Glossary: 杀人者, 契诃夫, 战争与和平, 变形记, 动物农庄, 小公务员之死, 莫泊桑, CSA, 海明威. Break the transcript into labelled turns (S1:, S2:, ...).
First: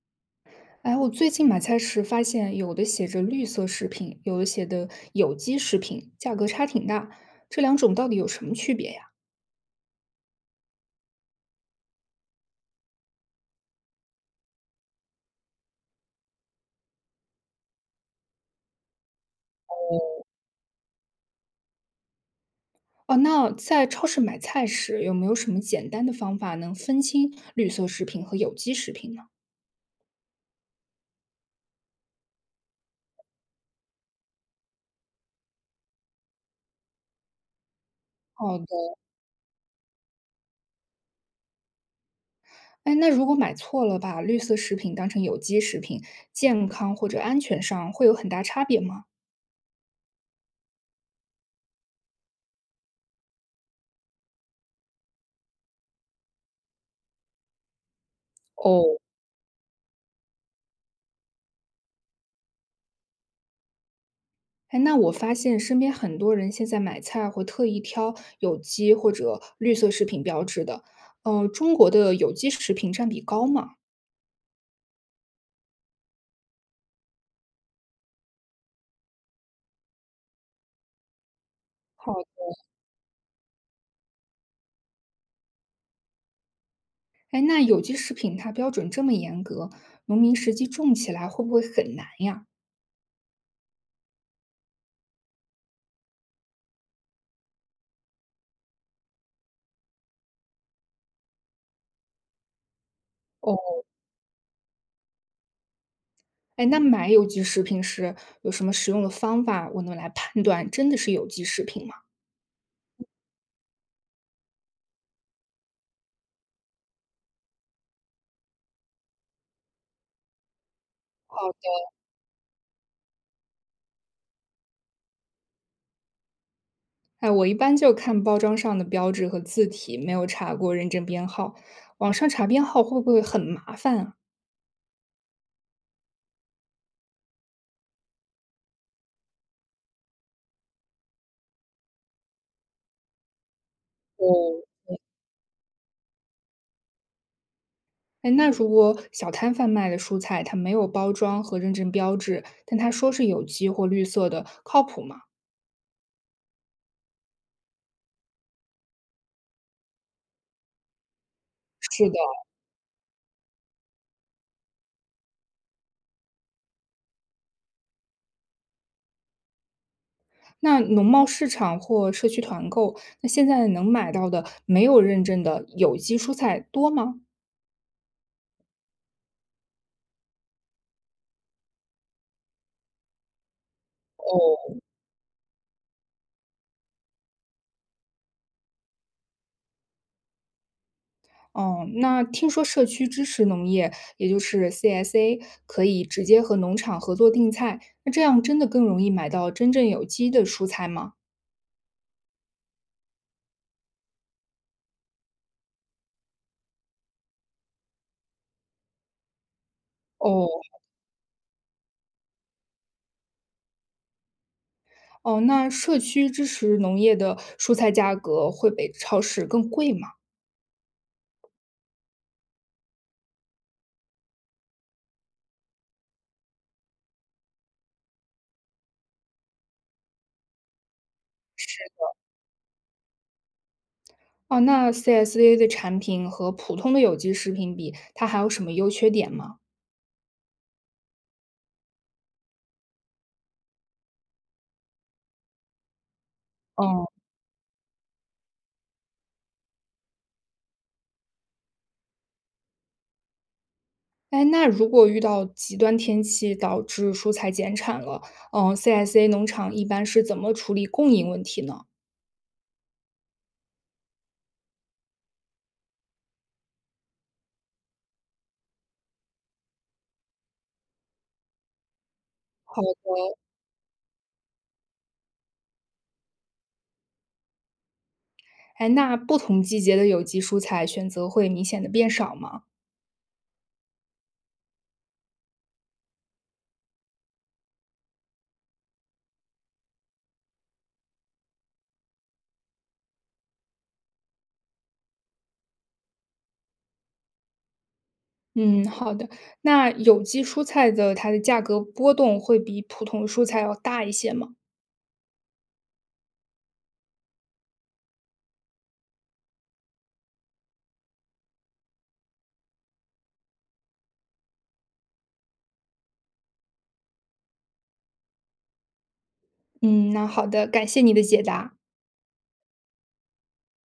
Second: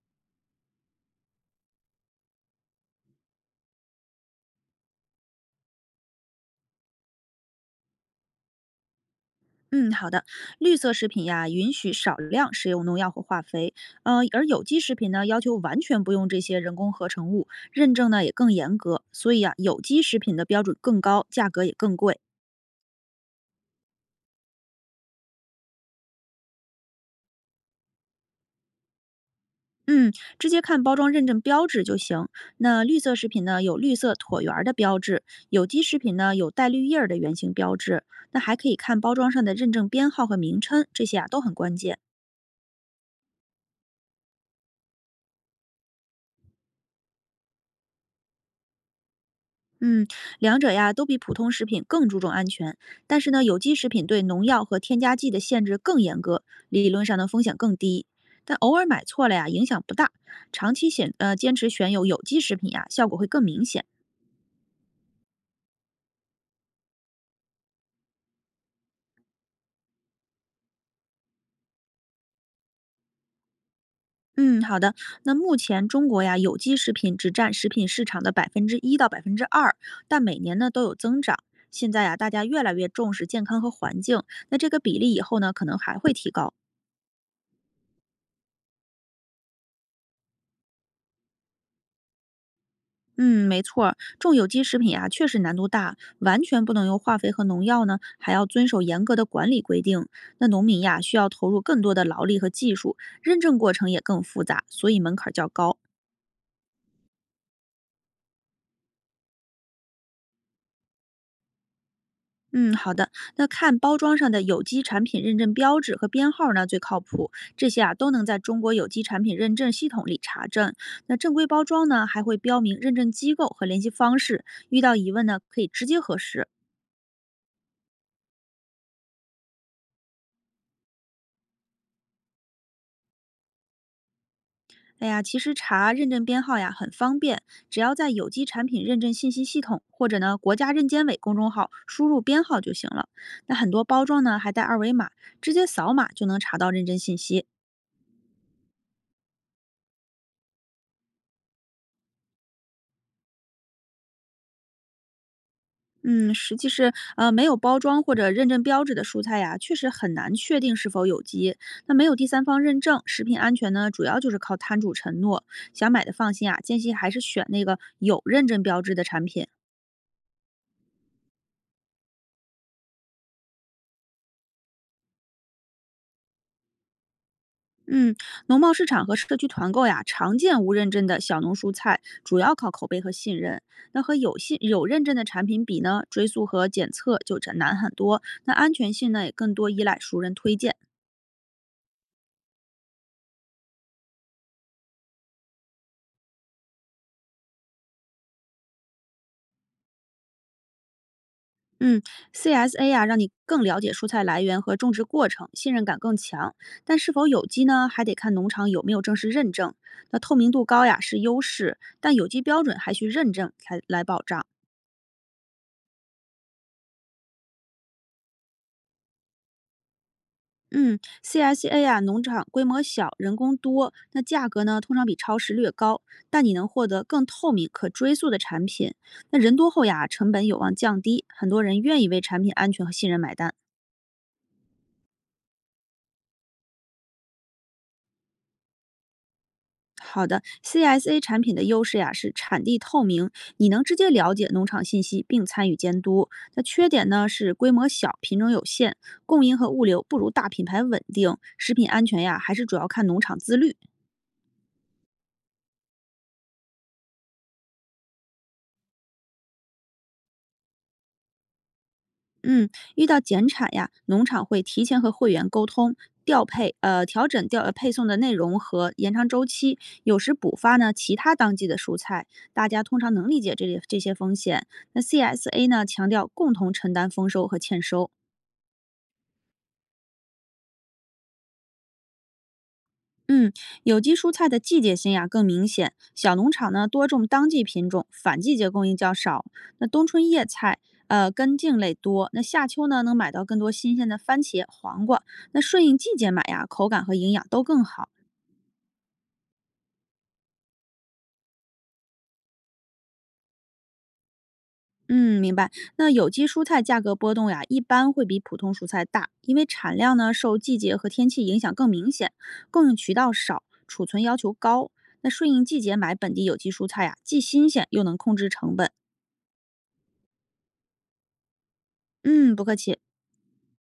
S1: 哎，我最近买菜时发现，有的写着绿色食品，有的写的有机食品，价格差挺大。这两种到底有什么区别呀？
S2: 嗯，好的。绿色食品呀，允许少量使用农药和化肥，而有机食品呢，要求完全不用这些人工合成物，认证呢也更严格。所以啊，有机食品的标准更高，价格也更贵。
S1: 哦，那在超市买菜时，有没有什么简单的方法能分清绿色食品和有机食品呢？
S2: 嗯，直接看包装认证标志就行。那绿色食品呢，有绿色椭圆儿的标志；有机食品呢，有带绿叶儿的圆形标志。那还
S1: 好的。
S2: 可以看包装上的认证编号和名称，这些啊都很关键。
S1: 哎，那如果买错了，把绿色食品当成有机食品，健康或者安全上会有很大差别吗？
S2: 嗯，两者呀都比普通食品更注重安全，但是呢，有机食品对农药和添加剂的限制更严格，理论上呢风险更低。但偶尔
S1: 哦。
S2: 买错了呀，影响不大。长期坚持选有机食品呀，效果会更明显。
S1: 哎，那我发现身边很多人现在买菜会特意挑有机或者绿色食品标志的。中国的有机食品占比高吗？
S2: 嗯，好的。那目前中国呀，有机食品只占食品市场的1%到2%，但每年呢都有增长。现在
S1: 好。
S2: 呀，大家越来越重视健康和环境，那这个比例以后呢可能还会提高。
S1: 哎，那有机食品它标准这么严格，农民实际种起来会不会很难呀？
S2: 嗯，没错儿，种有机食品呀、确实难度大，完全不能用化肥和农药呢，还要遵守严格的管理规定。那农民呀，需要投入更多的劳力和技术，认
S1: 哦。
S2: 证过程也更复杂，所以门槛儿较高。
S1: 哎，那买有机食品时有什么实用的方法，我能来判断真的是有机食品吗？
S2: 嗯，好的。那看包装上的有机产品认证标志和编号呢，最靠谱。这些啊，都能在中国有机产品认证系统里查证。那正
S1: 好
S2: 规
S1: 的。
S2: 包装呢，还会标明认证机构和联系方式，遇到疑问呢，可以直接核实。
S1: 哎，我一般就看包装上的标志和字体，没有查过认证编号。网上查编号会不会很麻烦啊？
S2: 哎呀，其实查认证编号呀很方便，只要在有机产品认证信息系统或者呢国家认监委公众号输入编号就行了。那很多包装呢还
S1: 哦。
S2: 带二维码，直接扫码就能查到认证信息。
S1: 哎，那如果小摊贩卖的蔬菜，它没有包装和认证标志，但它说是有机或绿色的，靠谱吗？
S2: 嗯，实际是没有包装或者认证标志的蔬菜呀，确实很难确定是否有机。那没
S1: 是的。
S2: 有第三方认证，食品安全呢主要就是靠摊主承诺。想买的放心啊，建议还是选那个有认证标志的产品。
S1: 那农贸市场或社区团购，那现在能买到的没有认证的有机蔬菜多吗？
S2: 嗯，农贸市场和社区团购呀，常见无认证的小农蔬菜，主要靠口碑和信任。那和
S1: 哦。
S2: 有信有认证的产品比呢，追溯和检测就这难很多。那安全性呢，也更多依赖熟人推荐。
S1: 哦，那听说社区支持农业，也就是 CSA，可以直接和农场合作订菜，那这样真的更容易买到真正有机的蔬菜吗？
S2: 嗯，CSA 呀，让你更了解蔬菜来源和种植过程，信任感更强。但是否有机呢，还得看农场有没有正式认证。那透明度
S1: 哦。
S2: 高呀是优势，但有机标准还需认证才来保障。
S1: 哦，那社区支持农业的蔬菜价格会比超市更贵吗？
S2: 嗯，CSA 呀，农场规模小，人工多，那价格呢通常比超市略高，但你能获得更透明、可追溯的产品。那人多后呀，成本有望降低，很多人愿意为产品安全和信任买单。
S1: 哦，那 CSA 的产品和普通的有机食品比，它还有什么优缺点吗？
S2: CSA 产品的优势呀是产地透明，你能直接了解农场信息并参与监督。那缺点
S1: 哦。
S2: 呢是规模小，品种有限，供应和物流不如大品牌稳定，食品安全呀还是主要看农场自律。
S1: 哎，那如果遇到极端天气导致蔬菜减产了，嗯，CSA 农场一般是怎么处理供应问题呢？
S2: 嗯，遇到减产呀，农场会提前和会员沟通，调配呃调整调呃配送的内容和延长周期，有时补发呢其他当季的蔬菜，大
S1: 好。
S2: 家通常能理解这里这些风险。那 CSA 呢强调共同承担丰收和欠收。
S1: 哎，那不同季节的有机蔬菜选择会明显的变少吗？
S2: 嗯，有机蔬菜的季节性呀更明显，小农场呢多种当季品种，反季节供应较少。那冬春叶菜，根茎类多。那夏秋呢，能买到更多新鲜的番茄、黄瓜。那顺应季节买呀，口感和营养都更好。
S1: 嗯，好的。那有机蔬菜的它的价格波动会比普通蔬菜要大一些吗？
S2: 嗯，明白。那有机蔬菜价格波动呀，一般会比普通蔬菜大，因为产量呢受季节和天气影响更明显，供应渠道少，储存要求高。那顺应季节买本地有机蔬菜呀，既新鲜又能控制成本。
S1: 嗯，那好的，感谢你的解答。
S2: 嗯，不客气。